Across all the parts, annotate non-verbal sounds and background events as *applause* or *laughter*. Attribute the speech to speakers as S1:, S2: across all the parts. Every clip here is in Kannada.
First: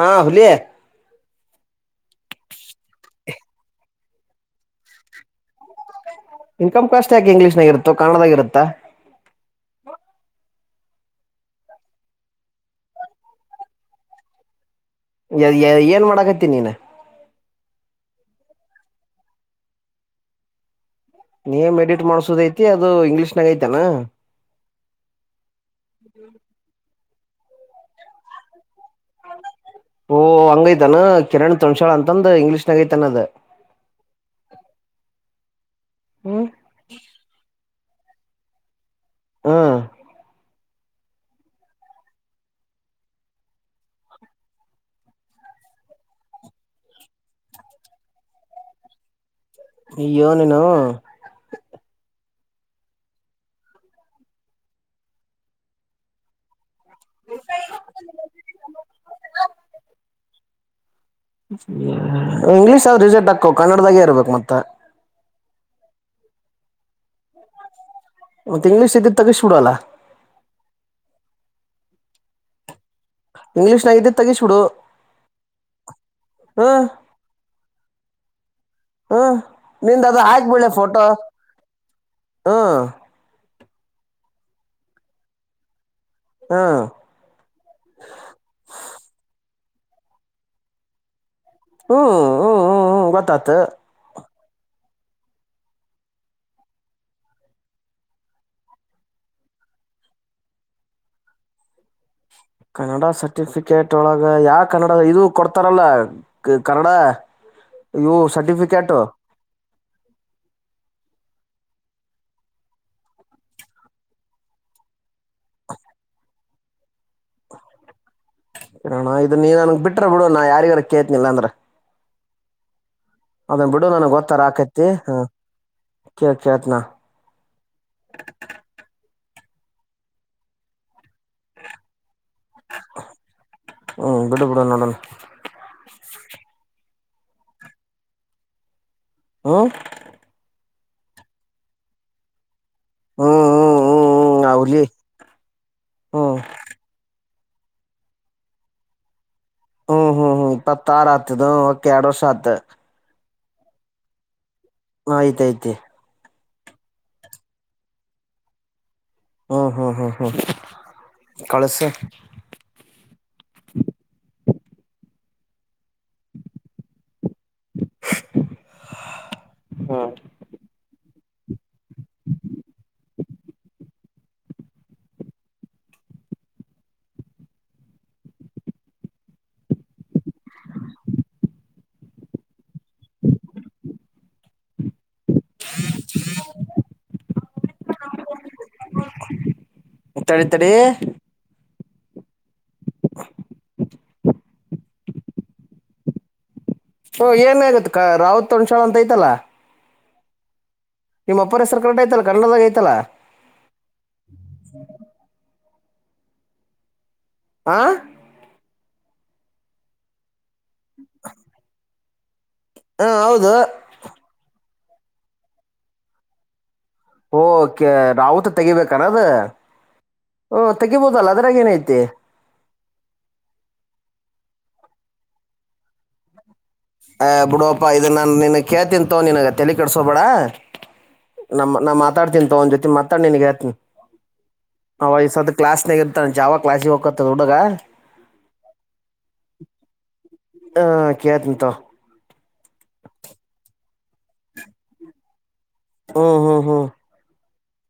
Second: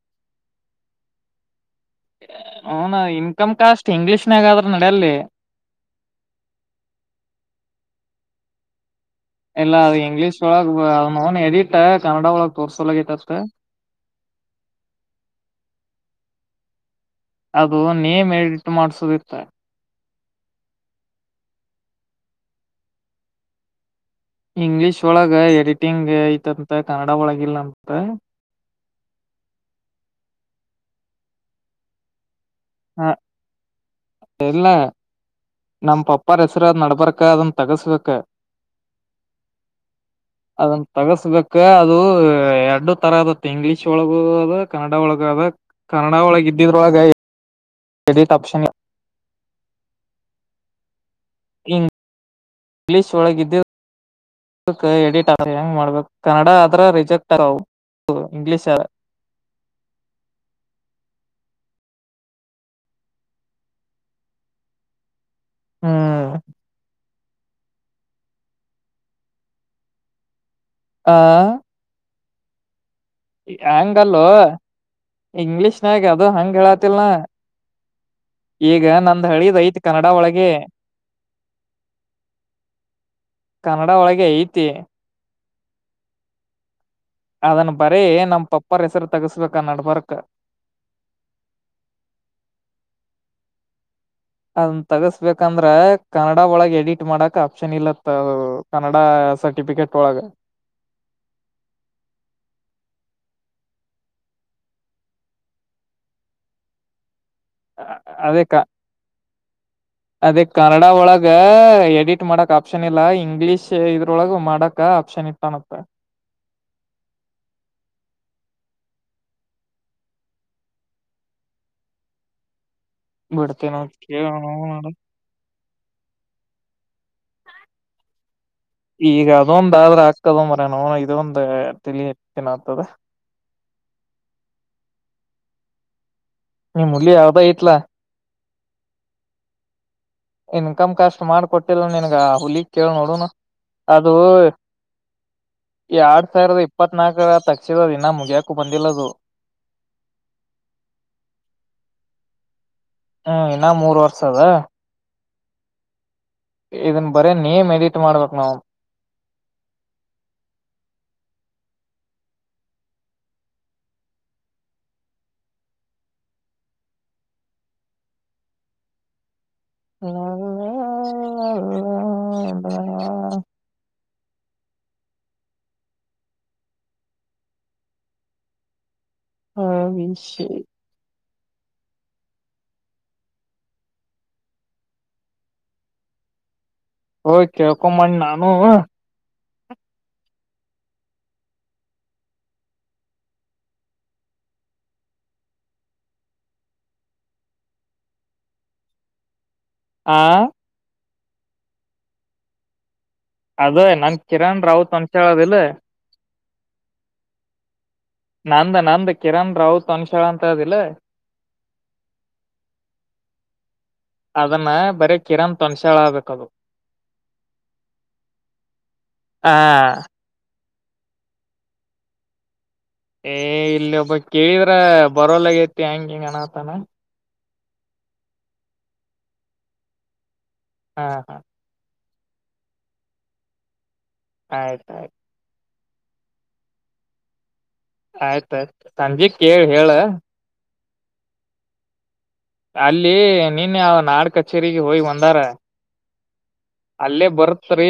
S1: ಹಾ ಹುಲಿ
S2: ಹನ ಇನ್ಕಮ್ ಕಾಸ್ಟ್ ಇಂಗ್ಲಿಷ್ನ್ಗ ನದ್ರೂ ನಡಲ್ಲಿ
S1: ಇನ್ಕಮ್ ಕಾಸ್ಟ್ ಯಾಕ ಇಂಗ್ಲೀಷ್ನಾಗ ಇರುತ್ತೋ ಕನ್ನಡದಾಗ ಇರತ್ತ
S2: ಇಲ್ಲ ಅದ ಇಂಗ್ಲೀಷ್ ಒಳಗ್ ಅವನೌನ್ ಎಡಿಟ್ ಕನ್ನಡ ಒಳಗ ತೋರ್ಸೊಲಗಂತ ತ್ತಷ್ಟೆ
S1: ಲ ಲ್ಲೆ ಏನ್ ಮಾಡಕತ್ತಿ ನೀನು
S2: ಅದು ನೇಮ್ ಎಡಿಟ್ ಮಾಡ್ಸೋದಿತ್ತ
S1: ನೇಮ್ ಎಡಿಟ್ ಮಾಡ್ಸೋದ ಐತಿ ಅದು ಇಂಗ್ಲೀಷ್ದಾಗ ಐತೇನ್
S2: ಇಂಗ್ಲಿಷ್ ಒಳಗ ಎಡಿಟಿಂಗ್ ಐತಂತ್ ಕನ್ನಡ ದಡ ಒಳಗಿಲ್ಲ ಅಂತ
S1: ಓ ಹಂಗೈಐತಾನ ಕಿರಣ್ ತೋಣಸಾಳ ಅಂತಂದ ಇಂಗ್ಲೀಷ್
S2: ಹ ಇಲ್ಲ ನಮ ಪಪ್ಪಾರ
S1: ಹ್ಮ್
S2: ಹೆಸರದ ನಡ್ಬಾರಕಂದನ ತಗಸಬೇಕ್
S1: ಹ್ಮ
S2: ಅದನ್ನ ತಗಸ್ಬೇಕ ಅದು ಎರಡು ತರ ಅದತ್ತ ಇಂಗ್ಲೀಷ್ ಒಳಗ ಅದ ಕನ್ನಡ ಒಳಗ ಅದ ಕನ್ನಡ ಒಳಗ ಇದ್ದಿದ್ರೊಳಗೆ ಎಡಿಟ್ ಆಪ್ಷನ್
S1: ಅಯ್ಯೋ ನೀನು
S2: ಇಂಗ್ಲಿಷ್ ಒಳಗ್ ಇದ್ದಿದ್ದ ಎಡಿಟ್ ಆ ಹೆಂಗ್ ಮಾಡ್ಬೇಕು ಕನ್ನಡ ಆದ್ರ ರಿಜೆಕ್ಟ್ ಇಂಗ್ಲಿಷ
S1: ಹ್ಮ ಇಂಗ್ಲೀಷ್ ಆದ ರಿಸಲ್ಟ್ ಹಾಕೋ ಕನ್ನಡದಾಗೆ ಇರರ್ಬೇಕು ಮತ್ತೆ
S2: ಹ್ಮ್
S1: ಮತ್ತೆ ಇಂಗ್ಲಿಷ್ ಇದ್ದಿದ್ದ ತಗಿಸಿ ಬಿಡ ಲಾ
S2: ಆ
S1: ಇಂಗ್ಲೀಷ್ನಾಗ ಇದ್ದಿದ್
S2: ಹಂಗಲ್ಲೂ
S1: ತಗಿಸ್ಬಿಡು
S2: ಇಂಗ್ಲಿಷ್ನಾಗ ಅದು ಹಂಗ್ ಹೇಳಾತಿಲ್ನಾ
S1: ಹ್ಮ್ ನಿಂದ
S2: ಕನ್ನಡ
S1: ಅದು
S2: ಒಳಗೆ
S1: ಹಾಕ್ಬಿಳೆ ಫೋಟೋ ಹ್ಮ್
S2: ಕನ್ನಡ ಒಳಗೆ ಐತಿ
S1: ಹಾ
S2: ಅದನ್ ಬರೀ ನಮ್ ಪಪ್ಪರ್ ಹೆಸರು ತಗಸ್ಬೇಕು ಕ ನಡಬರ್ಕ
S1: ಹ್ಮ್ ಹ್ಮ್ ಹ್ಮ್ ಹ್ಮ್ ಗೊತ್ತಾತು
S2: ಅದನ್ ತಗಸ್ಬೇಕಂದ್ರ ಕನ್ನಡ ಒಳಗ ಎಡಿಟ್ ಮಾಡಕ ಆಪ್ಷನ್ ಇಲ್ಲತ್ತ ಕನ್ನಡ ಸರ್ಟಿಫಿಕೇಟ್ ಒಳಗ
S1: ಕನ್ನಡ ಸರ್ಟಿಫಿಕೇಟ್ ಒಳಗ ಯಾ ಕನ್ನಡ ಇದು ಕೊಡ್ತಾರಲ್ಲ ಕನ್ನಡ ಇವು
S2: ಅದೇ ಕ
S1: ಸರ್ಟಿಫಿಕೇಟ್
S2: ಅದೇ ಕನ್ನಡ ಒಳಗ ಎಡಿಟ್ ಮಾಡಕ್ ಆಪ್ಷನ್ ಇಲ್ಲ ಇಂಗ್ಲಿಷ್ ಇದ್ರೊಳಗ ಮಾಡಕ ಆಪ್ಷನ್ ಇಟ್ಟನಂತ
S1: ಇರೋಣ ಇದು ನೀನ್ ನನ್ಗ್ ಬಿಟ್ರ ಬಿಡು ನಾ ಯಾರಿಗಾರ ಕೇಳ್ತೇನ ಇಲ್ಲಾ ಅಂದ್ರ ಅದನ್
S2: ಬಿಡ್ತೇನ
S1: ಬಿಡು ನನ್ಗ್ ಗೊತ್ತರ
S2: ಕೇಳೋಣ
S1: ಆಕೈತಿ ಹ ಕೇಳ ಕೇಳ್ತೇನಳ
S2: ಈಗ ಅದೊಂದ ಆದ್ರ ಆಗತದ ಮರೈನ್ಯ ಇದೊಂದ ತಿಳಿ
S1: ಹ್ಮ್ ಬಿಡು ಬಿಡು ನೋಡಣ
S2: *unintelligible*
S1: ಹ್ಮ್
S2: ಇನ್ ಕಮ್ ಕಷ್ಟ್ ಮಾಡ್ ಕೊಟ್ಟಿಲ್ಲ ನನ್ಗ ಆ ಹುಲಿ ಕೇಳ ನೋಡುಣ
S1: ಹ್ಮ್ ಹ್ಮ್
S2: ಅದು
S1: ಹ್ಮ್ ಹ್ಮ್ ಹುಲಿ
S2: ಎರಡ್
S1: ಹ್ಮ್
S2: ಸಾವಿರದ ಇಪ್ಪತ್ನಾಲ್ಕರ ತಕ್ಷದ ದಿನ ಮುಗಿಯಕು ಬಂದಿಲ್ಲದು
S1: ಹ್ಮ್ ಹ್ಮ್ ಹ್ಮ್ ಪತ್ತ ಆಾರ ಆತದು ಒಕೆ ಎರಡು ವರ್ಷ ಆತ್ತ
S2: ಹ್ಮ್ ಇನ್ನ ಮೂರ್ ವರ್ಷ ಅದ
S1: ಆಯ್ತಾಯ್ತೆ
S2: ಇದನ್ ಬರೇ ನೇಮ್ ಎಡಿಟ್ ಮಾಡ್ಬೇಕ್ ನಾವು
S1: ಹ್ಮ್ ಹ್ಮ್ ಹ್ಮ್ ಹ್ಮ್ ಕಳಸ ಹ
S2: ಲಾ ಲ ಲ ಲ ಲಾ ಹಾ ವಿಸೆಕ್ ಹೋಗ್ ಕೇಳ್ಕೊಂಬನ್ ನಾನು
S1: ಎ ತಡಿ ತಡಿ ಕ್ಸಿ ಓ ಏನ್ ಆಗತ್ ಕ ರಾವತ್ ತಣ್ಸಾಳ ಅಂತ ಐತಲ್ಲಾ
S2: ಆ
S1: ನಿಮ್ಮ ಅಪ್ಪರ್ ಹೆಸ್ರು ಕರಟ್ ಐತಲ್ಲ ಕನ್ನಡದಾಗ ಐತಲ್ಲ
S2: ಅದ ನನ್ ಕಿರಣ್ ರಾವತ್ ಅಂತ್ ಹೇಳೋದಿಲ್ಲ
S1: ಹಾ
S2: ಅಂದ ನಂದ ಕಿರಣ್ ರಾವತ್ ಅಂತಳ ತ್ತದಲ್ಲ
S1: ಹಾ ಹೌದು
S2: ಅದನ್ನ ಬರೀ ಕಿರಣ್ ತೊಣ್ಸ್ಯಾಳ್ ಆಗ್ಬೇಕು ಅದು
S1: ಓ ಕೆ ರಾವತ್ ತೆಗಿಬೇಕಾನದು
S2: ಹಾ
S1: ಓ ತೆಗಿಬೋದಲ್ಲ ಅದ್ರಾಗ ಏನೈತೆ
S2: ಏ ಇಲ್ಲಿ ಒಬ್ಬ ಕೇಳಿದ್ರ ಬರೋಲ್ಲಗೇತಿ ಹೆಂಗ ಹಿಂಗ ಅನತಾನ
S1: ಹ ಬಿಡಪ್ಪಾ ಇದನ್ನ ನಾನ ನಿನ್ ಕೇತಿಂತೋ ನಿನಗ ತಲೆ ಕಟ್ಸೋಬೇಡ
S2: ಹಾ ಹಾ
S1: ನಮ್ಮ ನಮ್ ಅ ಮಾತಾಡ್ತೀನ್ ತಗೊ ಅವ್ ಜೊತೆ ಮಾತಡ್ ನಿನ್ಗೆ ಹೇಳ್ತನಿ
S2: ಆಯ್ತ ಆಯ್ತು
S1: ಕ್ಲಾಸ್ನ ಗೆ ಇರ್ತಾನೆ ಜಾವ ಕ್ಲಾಸಿಗೆ ಹೋಗಕತನ ಹುಡಗ
S2: ಆಯ್ತಾಯ್ತು ಸಂಜಿಗ್ ಕೇಳಿ ಹೇಳ
S1: ಹ ಕೇಳ್ತೀನಿ ತಾಗ್
S2: ಅಲ್ಲಿ ನೀನ್ ಅವ ನಾಡ್ ಕಚೇರಿಗೆ ಹೋಗಿ ಬಂದಾರ
S1: ಹು ಹ್ಮ್ ಹ್ಮ್
S2: ಸರಿ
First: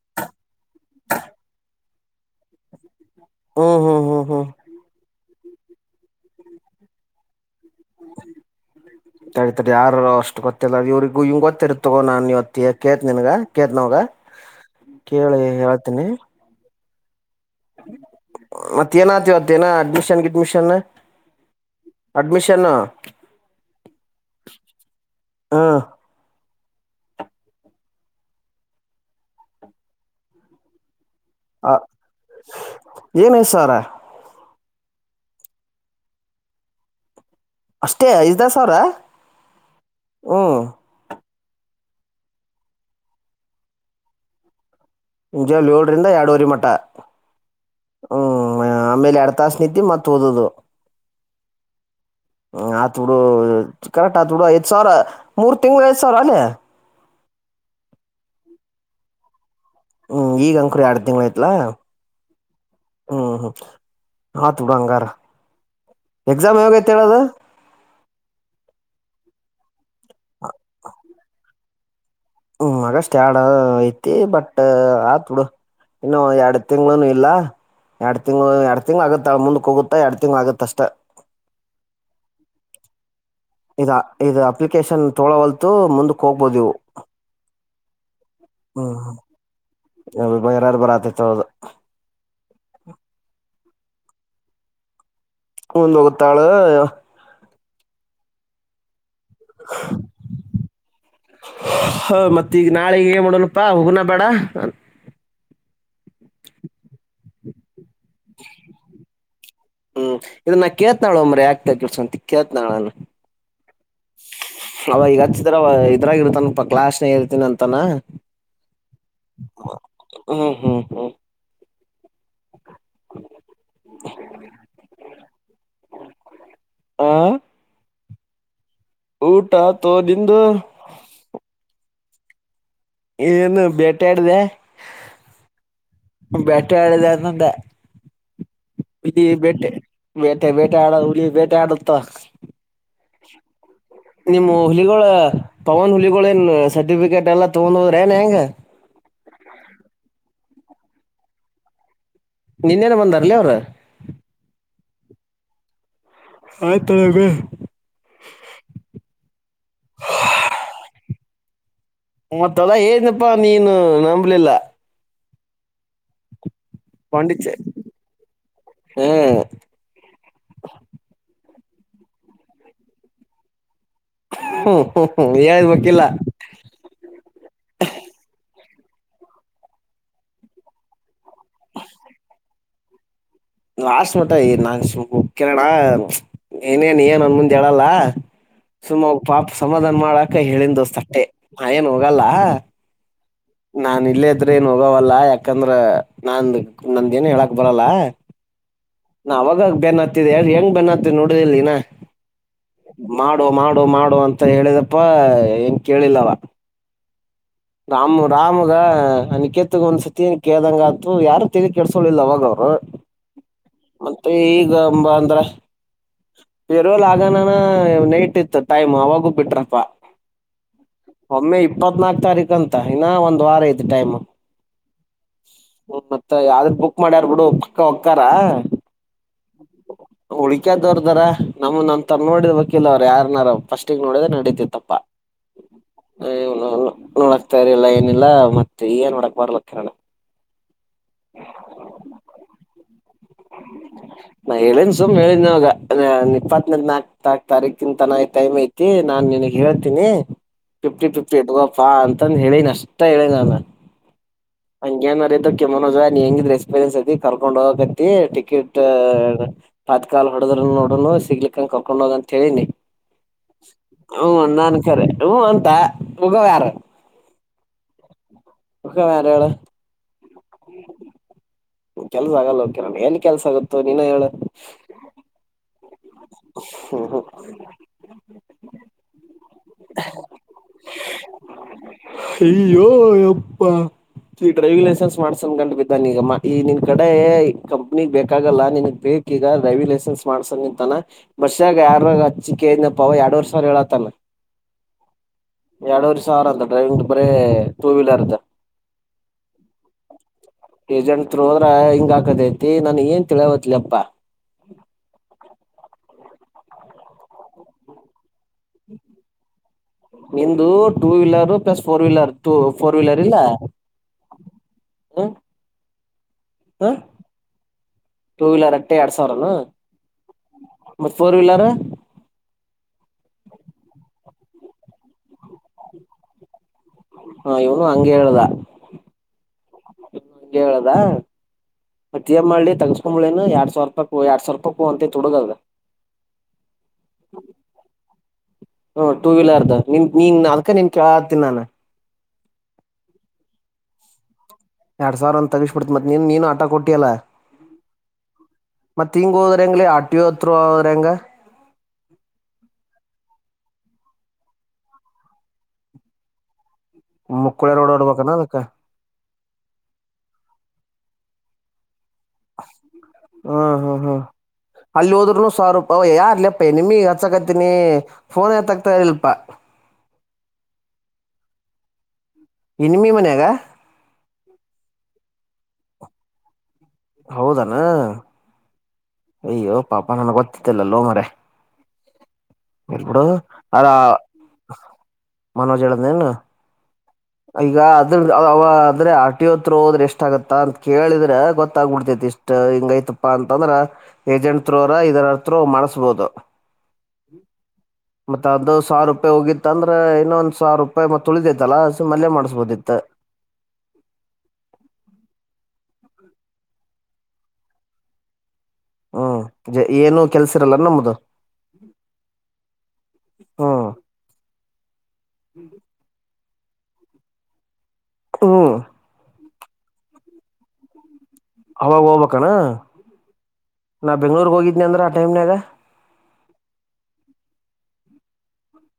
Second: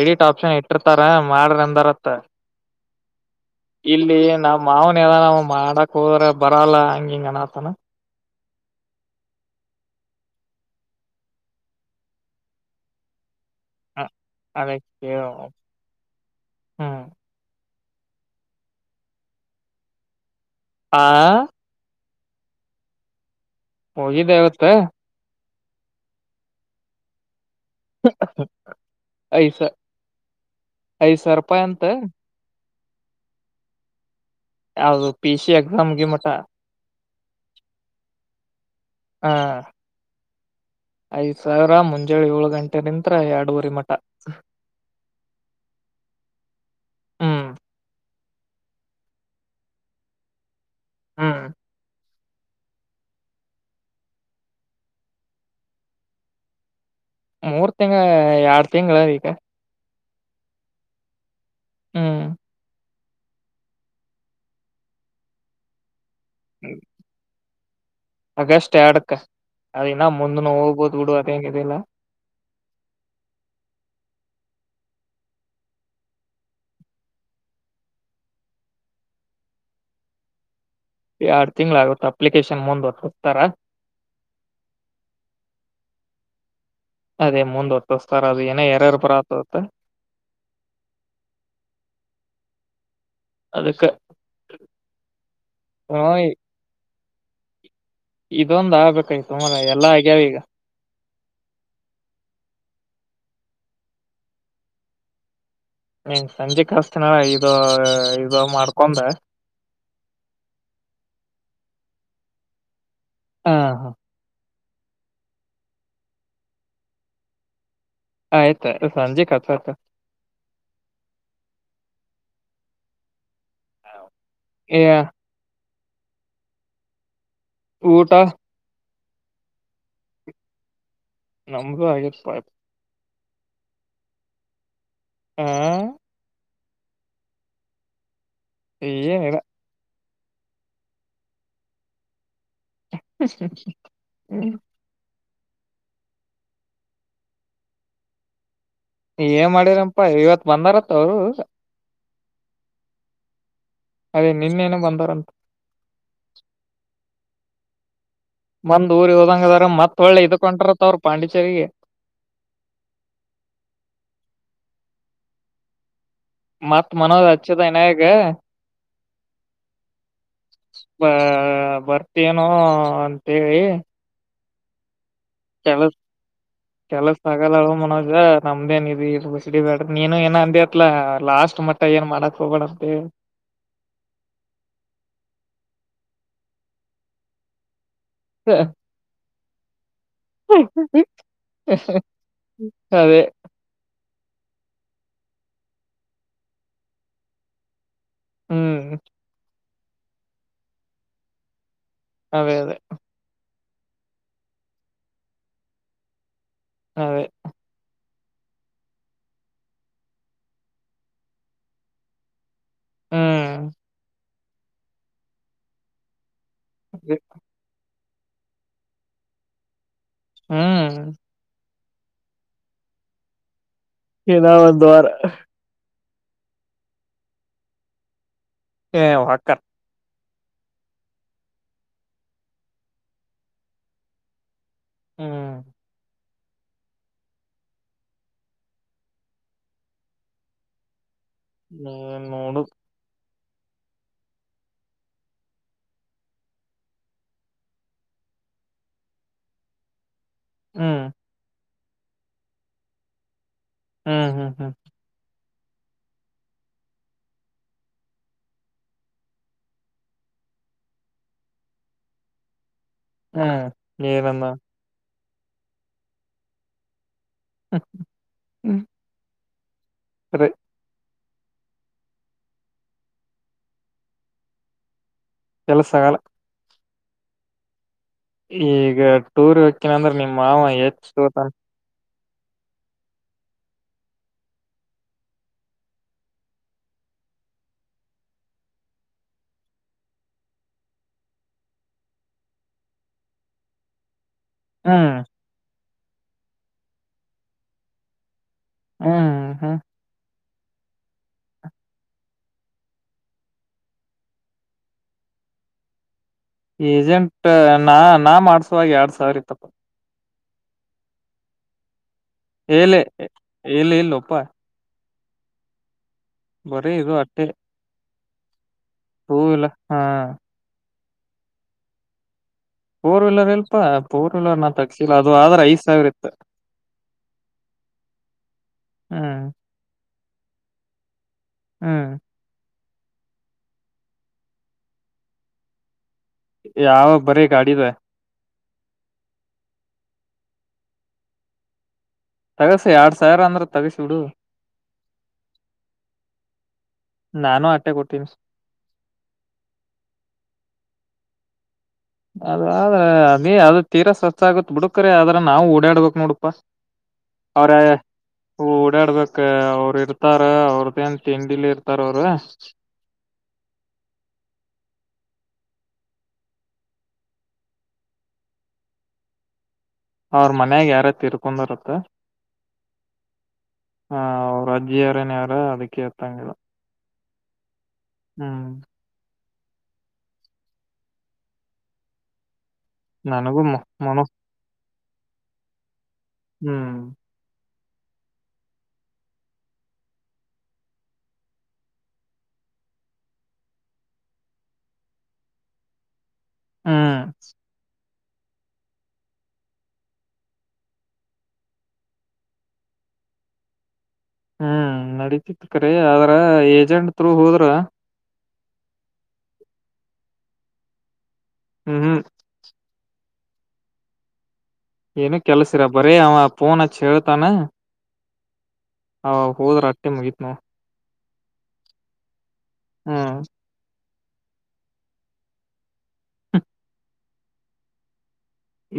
S2: ಎಡಿಟ್ ಆಪ್ಷನ್ ಐತ ಇರ್ತಾರ ಮಾಡ್ರಿ ಅಂದಾರ ತ್ತ
S1: ಹ್ಮ್ ಹ್ಮ್
S2: ಇಲ್ಲಿ
S1: ಹ್ಮ್ ಹ್ಮ್
S2: ನಾ ಮಾವನೆಲ್ಲಲವಂ ಮಾಡಕ್ ಹೋದ್ರೆ ಬರಲ್ಲ ಹಂಗ ಹಿಂಗ ಅನತನ
S1: ತಡೆ ತಡೆ ಯಾರರು ಅಷ್ಟು ಗೊತ್ತಿಲ್ಲ ಇವ್ರಿಗೂ ಇಂಗ್ ಗೊತ್ತಿರ್ತ್ತಗೋ ನಾನ್ ಇವತ್ತು ಯ ಕೇಳ್ತ್ ನಿನ್ಗ. ಕೇಳ್ತಿನಿ ಅವಂಗ ಕೇಳಿ ಹೇಳ್ತೀನಿ.
S2: ಹ್ಮ
S1: ಮತ್ತ ಏನ ಆತಿವತ್ತೇನ ಅಡ್ಮಿಷನ್, ಗಿಡ್ಮಿಷನ್.
S2: ಆ
S1: ಅಡ್ಮಿಷನ್
S2: ಹೋಗಿದ್ದೆ ಇವತ್ತ.
S1: ಹಾ
S2: ಐಸ ಐದ್ ಸಾವ್ರ ರೂಪಾಯಿ ಅಂತ.
S1: ಏನು ಹೆ ಸರ
S2: ಯಾವ್ದದು ಪಿ ಸಿ ಎಕ್ಸಾಮ್ ಗಿ ಮಟ.
S1: ಅಷ್ಟೇ ಐದಾ ಸಾವ್ರ,
S2: ಹ
S1: ಹ್ಮ.
S2: ಯೋಳ್ ಏಳು ಗಂಟೆ ನಿಂತ್ರ ಅಡುವರಿ ಮಟ
S1: ಮುಂಜಳ್ ಯೋಳ್ರಿಂದ ಎರ್ಡುವರಿ ಮಠ
S2: ಹ್ಮ್
S1: ಹ್ಮ್ ಆಮೇಲೆ ಎಡ್ ತಾಸ್ ನಿದ್ದಿ ಮತ್ ಓದದು.
S2: ಹ್ಮ
S1: ಹ ಆಯ್ತ್ ಬಿಡು ಕರೆಕ್ಟ್ ಆಯ್ತ್‌, ಬುಡು ಐದ್ ಸಾವಿರ ಮೂರ್ ತಿಂಗಳು, ಐದ ಸಾವಿರ ಅಲ್ಲೇ
S2: ಮೂರ್ ತಿಂಗ್ಳು ಎರಡ್ ತಿಂಗಳ ಈಗ
S1: ಹ್ಮ್ ಈಗ ಅಂಕೂರಿ ಎರಡ್ ತಿಂಗಳ ಯತು ಎಲ
S2: ಹ್ಮ್
S1: ಹ್ಮ್ ಹ್ಮ್ ಅತ್ ಬುಡು ಹಂಗಾರ ಎಕ್ಸಾಮ್ ಯಾವಾಗೈತಿ ಹೇಳದ?
S2: ಅಗಷ್ಟ ಅಡ್ಕ್ ಅದಿನ್ನ ಮುಂದ ನ ಹೋಗ್ಬಹದು ಬಿಡು ಅದ್ಯೆನ್ ಇದಿಲ್ಲ.
S1: ಹ್ಮ್ ಆಗಷ್ಟ ಎರ್ಡ ಐತಿ, ಬಟ್ ಆತ್ ಬುಡು ಇನ್ನು ಎರಡ್ ತಿಂಗ್ಳನು ಇಲ್ಲ, ಎರಡ್ ತಿಂಗ್ಳ ಎರಡ್ ತಿಂಗ್ ಆಗುತ್ತಳ ಮುಂದಕ್ ಹೋಗುತ್ತಾ ಎರಡ್ ತಿಂಗಳ ಆಗುತ್ತ ಅಷ್ಟ.
S2: ಎರಡ್ ತಿಂಗ್ಳ ಆಗುತ್ತೆ ಅಪ್ಲಿಕೇಶನ್ ಮುಂದ್ ವರ್ತು.
S1: ಇದ ಇದ ಅಪ್ಲಿಕೇಶನ್ ತೊಳೋವಲ್ತು ಮುಂದ ಹೋಗ್ಬೋದಿವು
S2: ಅದೇ ಮುಂದ ಹೊತ್ತಾರ ಅದು ಏನ ಯಾರ್ಯಾರು ಬರ ಆತ್ತ
S1: ಅ ಬಹಿರತ್ ಬರ ಆತ್ ಹೌದು.
S2: ಅದಕ
S1: ಒಂದ ಹೋಗುತ್ತಾಳ.
S2: ಇದೊಂದ ಆಗ್ಬೇಕಾಯತು. ತುಮಲ್ಲ ಎಲ್ಲ ಆಗ್ಯಾವ ಈಗ
S1: ಹ ಮತ್ ಈಗ್ ನಾಲೆ ಏನ್ ಮಾಡಡಣಪ್ಪಾ ಹೋಗುನ ಬೇಡ.
S2: ನೀ ಸಂಜೆ ಕಸ್ತನ ಇದು. ಇದು ಮಾಡ್ಕೊಂಡ
S1: ಹ್ಮ್ ಇದನ್ನಾ ಕೇತನಾಳ ಒಮ್ಮ್ರೀ ಯಾಕ್ ಕೆ ಸಂತ ಕೇತ್ನಳಲ್ಲ
S2: ಹ
S1: ಅವ ಈಗ ಹಚ್ಚಿದ್ರ ಇದ್ರಾಗ ಇರ್ತಾನಪ್ಪಾ ಕ್ಲಾಸ್ನಾಗ್ ಇರ್ತಿನಿ ಅಂತಾನ.
S2: ಆಯ್ತುತ ಸಂಜೆ ಕತ ಆಯ್ತ.
S1: ಹ್ಮ್ ಹ್ಮ್ ಹ್ಮ್ *inaudible*
S2: ಏ
S1: ಹ
S2: ಊಟ
S1: ಊಟ ಆತೋ ನಿಂದು.
S2: ನಮ್ದು ಆಗಿದೆ ಅಪ್ಪ.
S1: ಏನು ಬೇಟಾಡ್ದ
S2: ಹ
S1: ಬೇಟಿಯಾಡ್ದೆ ನಂದೇ ಇಲ್ಲಿ
S2: ಏನಿಲ್ಲ
S1: ಬೆಟ್ಟೆ. ಬೇಟೆ ಬೇಟೆ ಆಡ ಹಳಿಯ ಬೇಟೆ ಆಡುತ್ತ.
S2: ಅಷ್ಟರಿ *unintelligible*
S1: ನಿಮ್ಮ ಹುಲಿಗಳು ಪವನ್ ಹುಲಿಗಳನ್ ಸರ್ಟಿಫಿಕೇಟ್ ಎಲ್ಲಾ ತಗೊಂಡ್ ಹೋದ್ರ ನ್ ಹೆಂಗ
S2: ಏನ್ ಮಾಡಿರಂಪಾ ಇವತ್ತು. ಬಂದಾರತ್ ಅವರು.
S1: ನಿನ್ನೇನ ಬಂದಾರಲ ಈವರು
S2: ಹಂತ
S1: ಆಯ್ತಳಗ.
S2: ಬಂದ್ ಊರಿಗೆ ಹೋದಂಗ ಸರಿ
S1: ಮತ್ತಲ್ಲ ಏನಪ್ಪಾ ನೀನು ನಂಬಲಿಲ್ಲ.
S2: ಮತ್ತ್ ಮನೋದ
S1: ಪಾಂಡಿಚೆ
S2: ಹಚ್ಚದ ಇನಗ
S1: ಹ್ಮ್
S2: ಸ್ವಲ್ಪ ಬರ್ತೇನೋ ಅಂತ ಹೇಳಿ.
S1: ಹ್ಮ ಹ್ಮ *unintelligible*
S2: ಕೆಲ ಕೆಲ ಸಕಾಲ ಅದಳು ಮನೋಜ ನಮ್ಮ ಅಂದೇ ಇ ಬುಸಡಿ ಪಡ ನೇನು ಏನು ಅಂದ ಅಟ್ಲ ಲಾಸ್ಟ್ ಮಟ್ಟ ಏನ್ ಮಾಡೋಕ್ ಹೋಗ್ಬೇಡ. ಹ
S1: ಲಾಸ್ಟ್ ಮಟ ನಾನ್ ಕನಡ ಏನೇನ್ ಏನ್ ಅಂದ ಮುಂದ್ ಹೇಳಲ್ಲ. ಸುಮ್ಮ ಪಾಪ ಸಮಾಧಾನ ಮಾಡಾಕ ಹೇಳಿಂದಸ್ ತಟ್ಟೆ ನ ಏನ್ ಹೋಗಲ್ಲ.
S2: ಅದೇ
S1: ನಾನ್ ಇಲ್ಲೇ ಇದ್ರೆ ಏನ್ ಹೋಗವಲ್ಲಾ ಯಾಕಂದ್ರ ನಾನ್ ನಂದ ಏನ್ ಹೇಳಾಕ್ ಬರಲ್ಲ.
S2: ಹ್ಮ್
S1: ನವಾಗ ಬನ್ ಆಗ್ತಿದೆ ಎ ಹೆಂಗ್ ಬನ್ ಆತ ನೋಡ್ರ ಇಲ್ಲಿನಾ.
S2: ಅದೇ ಅದೇ
S1: ಮಾಡುವ ಮಾಡ ಮಾಡಡು ಮಾಡು ಅಂತ ಹೇಳಿದಪ್ಪ ಹೆಂಗ ಕೇಳಿಲ್ಲವ
S2: ಹದೇ
S1: ನಮ್ ರಾಮ್ಗ ಅ ನಿಿಕೇತ್ತಗ ಒಂದ್ಸತಿ ಕೇದಂಗ ಅ ಯಾರು ತಿಿ ಕೆಡಸಳಿಲ್ಲ ಅವಾಗ ಅವ್ರು
S2: ಹ್ಮ್
S1: ಈಗಂಬ ಅಂದ್ರ ರೋಲ್ ಆಗಾನಾನ ನೈ ಬಿಟ್ಟಿತ್ತು ಟೈಮ್ ಅವಾಗೂ ಬಿಟ್ರಪ್ಪ
S2: ಹ್ಮ್
S1: ಇಪ್ಪತ್ತು ನಾಲ್ಕು ತಾರೀಕು ಂತ ಇನ್ನ ಒಂದ ವಾರ ಐತಿ
S2: ಏನ ಒಂದು ವಾರ
S1: ಹ್ಮ ಮತ್ತತ್ ಯಾವ್ದ್ರ ಬುಕ್ ಮಾಡ್ಯಾರ್ ಬಿಡುಕ್ಕ ಹಕ್ಕಾರ
S2: ಹ ವಕ್ಕರ್
S1: ಹ ಉಳಿಕಕದವ್ರದಾರ ನಮ್ಮ್ ನನ್ ತ ನೋಡಿದ್ ಬಕಿಲ್ ಅವ್ರು ಯಾರನಾರ ಫಸ್ಟಗ್ ನೋಡಿದ್ರೆ ನಡೀತಿ ತಪ್ಪ
S2: ಹ್ಮ್
S1: ಹೋ *unintelligible* ಸರಿಲ್ಲ ಏನಿಲ್ಲ ಮತ್ತೆ ಏನ್ ಹೊಡಕ್ ಬರ್ಲ ಕಿರಣರಣ
S2: ನೀ ಮೂಡು
S1: ನಾ ಹೇಳನ್ ಸುಮ್ ಹೇಳಿದವಾಗ ಇಪ್ಪತ್ತನ ನಾಕ ತಾರೀಕಿಂತ ಟೈಮ್ ಐತಿ ನಾನ್ ನಿನ್ಗ್ ಹೇಳ್ತೀನಿ
S2: ಹ್ಮ್
S1: ಫಿಫ್ಟಿ ಫಿಫ್ಟಿ ಹಾ ಅಂತಂದ ಹೇಳೇನ್ ಅಷ್ಟ ಹೇಳೇ ನಾನನ್
S2: ಹ್ಮ್ ಹ್ಮ್ ಹ್ಮ್
S1: ಹಂಗೇನರ ಇದ್ರೆ ಮನೋಜ್ ನೀ ಹೆಂಗ್ರ ಎಕ್ಸ್ಪೀರಿನ್ ಅಐ ಕರ್ಕೊಂಡ ಹೋಗ ಟಿಕೆಟ್ ತಾತ್ಕಾಲ ಹೊಡದ್ರ ನೋಡನು ಸಿಗ್ಲಿಕ್ಕಂಗ ಕರ್ಕೊಂಡ ಹೋಗ ಅಂತ ಹೇಳಿನಿ
S2: ಹ್ಮ್
S1: ಹವ
S2: ಏನಂದ
S1: ಅಂದಾನು ಕರೆ ಹ ಅಂತ ಹಗ ಯಾರು
S2: ಅ
S1: ಹೋಗೋ ಯಾರು ಹೇಳು
S2: ಸರಿ
S1: *inaudible* ಕೆಲ್ಸ ಆಗಲ್ಲ ಕಿರಣ ಎಲ್ಲಿ ಕೆಲ್ಸ ಆಗುತ್ತೋ ನೀನು ಹೇಳ
S2: ಕೆಲಸ ಆಗಲ್ಲ
S1: ಹಾ ಹಾ
S2: ಯಾಕನಂದ್ರೆ ನಿಮ್ ಮಾವ ಹೆಚ್ಚತ
S1: ಅಯ್ಯೋಯಪ್ಪ ಈ ಡ್ರೈವಿಂಗ್ ಲೈಸೆನ್ಸ್ ಮಾಡ್ಸನ್ ಗಂಂಡು ಬಿದ್ದಾನ ಈಗ ಈ ನಿನ್ ಕಡೆ ಕಂಪ್ನಿಗ್ ಬೇಕಾಗಲ್ಲಾ ನಿನ್ಗ್ ಬೇಕ ಈಗ ಡ್ರೈವಿಂಗ್ ಲೈಸೆನ್ಸ್ ಮಾಡ್ಸನ್ ನಿಂತಾನ ಬರ್ಷ್ಯಾಗ ಯಾರಾಗ ಹಚ್ಚಿಕಯನಪ್ಪವ ಎರಡ್ ವರ್ ಸ ಹೇಳತಾನ
S2: ಹ್ಮ
S1: ಎರಡವರು ಸಾವಿರ ಅಂತ ಡ್ರೈವಿಂಗ್ ಬರೀ ಟೂ ವೀಲರ್ ಅದ
S2: ಹ್ಮ್ ಹಾ
S1: ಏಜೆಂಟ್ ತ್ರೋ ಹೋದ್ರಾ ಹಿಂಗ ಹಾಕತೈತಿ ನನಗೇನು ತಿಳಿವಲ್ದು ಅಪ್ಪ
S2: ಏಜೆಂಟ್ ನಾನ್ ನಾ ಮಾಡ್ಸೋಗ ಎರಡ್ ಸಾವಿರ ಇತ್ತಪ್ಪ
S1: ನಿಂದು two wheeler plus four wheeler two
S2: ಇಲ್ಲ
S1: ಫೋರ್
S2: ಇಲ್ಲ ಇಲ್ಲೊಪ್ಪಾ
S1: ಹಾ
S2: ಬರಿ ಇದು ಅಟ್ಟೆ
S1: ಟೂ ವೀಲರ್ ಅಟ್ಟೆ ಎರಡು
S2: ಟೂ
S1: ಸಾವಿರನ
S2: ವೀಲರ್ ಹಾ
S1: ಮತ್ತೆ ಫೋರ್ ವೀಲರ್
S2: ಫೋರ್ ವೀಲರ್ ಇಲ್ಲಪ್ಪ ನನ್ ತಗಸಿಲ್ಲ ಅದು ಆದ್ರೆ ಐದ್ ಸಾವಿರ ಇತ್ತು
S1: ಹಾ ಇವನು ಹಂಗೆ ಹೇಳುದ
S2: ಹ್ಮ್
S1: ಹಂಗೆ ಹೇಳದಾ
S2: ಹ್ಮ್
S1: ಮತ್ತೆ ಮಾಡ್ಲಿ ತಗೊಂಡು ಎರಡು ಸಾವಿರ ರೂಪಾಯಿಕ ಎರಡು ಸಾವಿರ ರೂಪಾಯಿ ಅಂತ ತುಡುಗದ
S2: ಯಾವ ಬರೀ ಗಾಡಿದ
S1: ಹ್ಮ ಟೂ ವೀಲರ್ದು ನಿನ್ ನೀನ್ ಅದಕ ನೀನ್ ಕೇಳತನಿ ನಾನ
S2: ತಗಸಿ ಎರಡ್ ಸಾವಿರ ಅಂದ್ರ ತಗಸಿಬಡು
S1: ಎರಡ್ ಸಾವಿರ ಅಂದ ತಗಸ್ಬಿಡ್ತ್ ಮತ್ತ್ ನೀನ್ ನೀನು ಆಟೆ ಕೊಟ್ಟಿ ಅಲ್ಲ
S2: ನಾನು ಅಟ್ಟೆ ಕೊಟ್ಟೀನಿ
S1: ಮತ್ತ್ ಹಿಂಗ ಹೋದ್ರ ಅಂಗ್ಲಿ ಹತ್ರ ಆರ್ ಟಿ ಓ ಅತ್ರ ಹೋದ್ರೆ ಹೆಂಗೆ
S2: ಅದ್ರ ಅದ ಅದ ತೀರಾ ಸ್ವಚ್ ಆಗತ್ ಬಿಡಕ್ರ ಅದ್ರ ನಾವು ಓಡಾಡ್ಬೇಕಕ್ ನೋಡಪಾ ಅವ್ರ
S1: ಮುಕ್ಕುಳೆ ರೋಡ್ ಹೊಡ್ಬೇಕನ ಅದಕ್ಕ
S2: ಓಡಾಡ್ಬೇಕ ಅವ್ರ ಇರ್ತಾರ ಅವ್ರ್ದನ್ *unintelligible*
S1: ಹ್ಮ್ ಹ್ಮ್ ಹ್ಮ್ ಅಲ್ಲಿ ಹೋದ್ರೂನು ಸಾವಾ ಓ ಯಾರ್ಲಿಪ್ಪ ನಿಮಿಗೆ ಹಚ್ಚಕತೀನಿ ಫೋನ್ ಎತ್ತ ಆಗ್ತ ಇರ್ಲಪಾ
S2: ಅವ್ರ ಮನ್ಯಾಗ ಯಾರ ತಿರ್ಕೊಂಡಿರತ್ತೆ
S1: *unintelligible* ಮನ್ಯಾಗ
S2: ಹಾ ಅವ್ರು ಅಜ್ಜಿ ಯಾರನ್ ಅದಕ್ಕೆೇ ಎತಂಗಿಲ್ಲ
S1: ಹೌದಾ
S2: ಹ್ಮ್
S1: ಅಯ್ಯೋ ಪಾಪ ನನ್ ಗೊತ್ತತ್ತಿಲ್ಲಲ್ಲೋ ಮಾರಾಯ
S2: ನನಗೂ ಮ ಮನೋ
S1: *unintelligible* ಮನೋಜ ಹೇಳ್
S2: ಹ್ಮ್
S1: ಈಗ ಅದ್ರ ಅದ್ರೆ ಆರ್ ಟಿ ಓ ಹತ್ರ ಹೋದ್ರೆ ಎಷ್ಟ ಆಗತ್ತ ಅಂತ ಕೇಳಿದ್ರೆ ಗೊತ್ತಾಗಬಿಡ್ತೇತಿ ಇಷ್ಟ ಹಿಂಗೈತಪಾ ಅಂತಂದ್ರ ಏಜೆಂಟ್ ತ್ರೋರ ಇದರತ್ರ ಮಾಡಸ್ಬೋದು
S2: ಹ್ಮ
S1: ಮತ್ತತ್ ಅದು ಸಾವಿರ ರೂಪಾಯಿ ಹೋಗಿತ್ತ ಅಂದ್ರೆ ಇನ್ನೊಂದ ಸಾವರ ರೂಪಾಯಿ ಮತ್ ಉಳಿದೈತಲ್ಲ ಸು ಮನೆ ಮಾಡಿಸಬೋದಿತ್ತ
S2: ಹ್ಮ್ ನಡೀತಿತ್ತು ಕರಿ ಆದ್ರ ಏಜೆಂಟ್ ೂ ಹೋದ್ರ
S1: ಹ್ಮ್ ಏನು ಕೆಲ್ಸಿರಲ್ಲ ನಮ್ದು
S2: ಹ್ಮ್ ಹ್ಮ್
S1: ಹಾ
S2: ಏನು ಕೆಲಸಿರ ಬರೀ ಅವ ಫೋನ್ಚ್ಚ ಹಳ್ತಾನೆ
S1: ಹ್ಮ್
S2: ಹಾ ಹೋದ್ರ ಅಟ್ಟೆ ಮುಗೀತ್ ನಾವು
S1: ಅವಾಗ ಹೋಗ್ಬಣ
S2: ಹ್ಮ
S1: ನಾ ಬೆಂಗ್ಳೂರ್ಗ್ ಹೋಗಿದ್ನಿ ಅಂದ್ರ ಆ ಟೈಮ್ನಗ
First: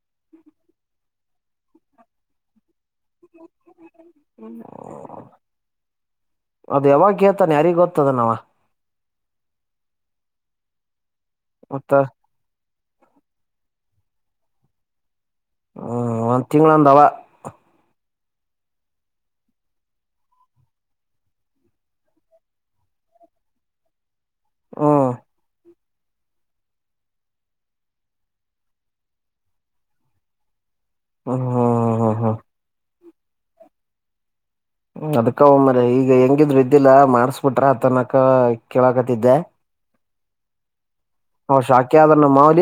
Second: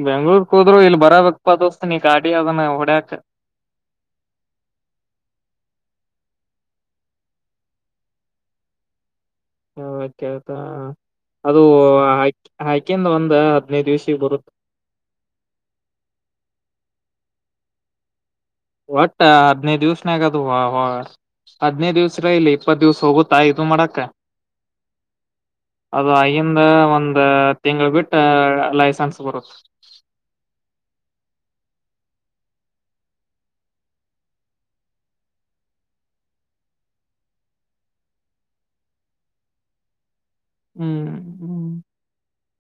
S2: ಬೆಂಗ್ಳೂರ್ಕ್ ಹೋದ್ರು ಇಲ್ ಬರಬೇಕಪ್ಪ ದೋಸ್ತ ನೀ ಕಾಟಿ ಅದನ ಹೊಡ್ಯಾ
S1: ಇಲ್ಲ ಅದ ಯಾವಾಗ ಹೇಳ್ತಾನೆ ಯಾರಿಗ್ ಗೊತ್ತದನವ
S2: ಹೌತ್ತತಾ ಅದು
S1: ಮತ್ತ
S2: ಹಾ ಹಾ ಅಕಂದ ಒಂದ ಹದ್ನೈದ ದಿವ್ಸಿಗೆ ಬರುತ್ತೆ
S1: ಹ್ಮ್ ಒಂದ್ ತಿಂಗಳಂದಾವ
S2: ಒಟ್ಟ ಹದ್ನೈದು ದಿವ್ಸನ ಆಗದು ಹೊ ಹದ್ೈದು ದಿವ್ಸ್ರ ಇಲ್ಲಿ ಇಪ್ಪತ್ ದಿವ್ಸ ಹೋಗುತ್ತಾ ಇದು ಮಾಡಕ
S1: ಹಾ
S2: ಅದು ಆಗಂದ ಒಂದ ತಿಂಳ ಬಿಟ್ಟ ಲೈಸೆನ್ಸ್ ಬರುತ್ತ
S1: ಹ್ಮ ಹ್ಮ್ ಹ್ಮ ಹ್ಮ ಅದ್ಕ್ಕ ಒಮ್ಮ್ರ ಈಗ ಹೆಂಗಿದ್ರು ಇದ್ದಿಲ್ಲ ಮಾರ್ಸ್ಬಿಟ್ರ ಅ ತನಕ ಕೇಳಕತಿದ್ದೆ
S2: ಹ್ಮ್ ಹ್ಮ್
S1: ಹಶಾಕೆ ಆದ್ರ ನ ಮಾೂಲಿ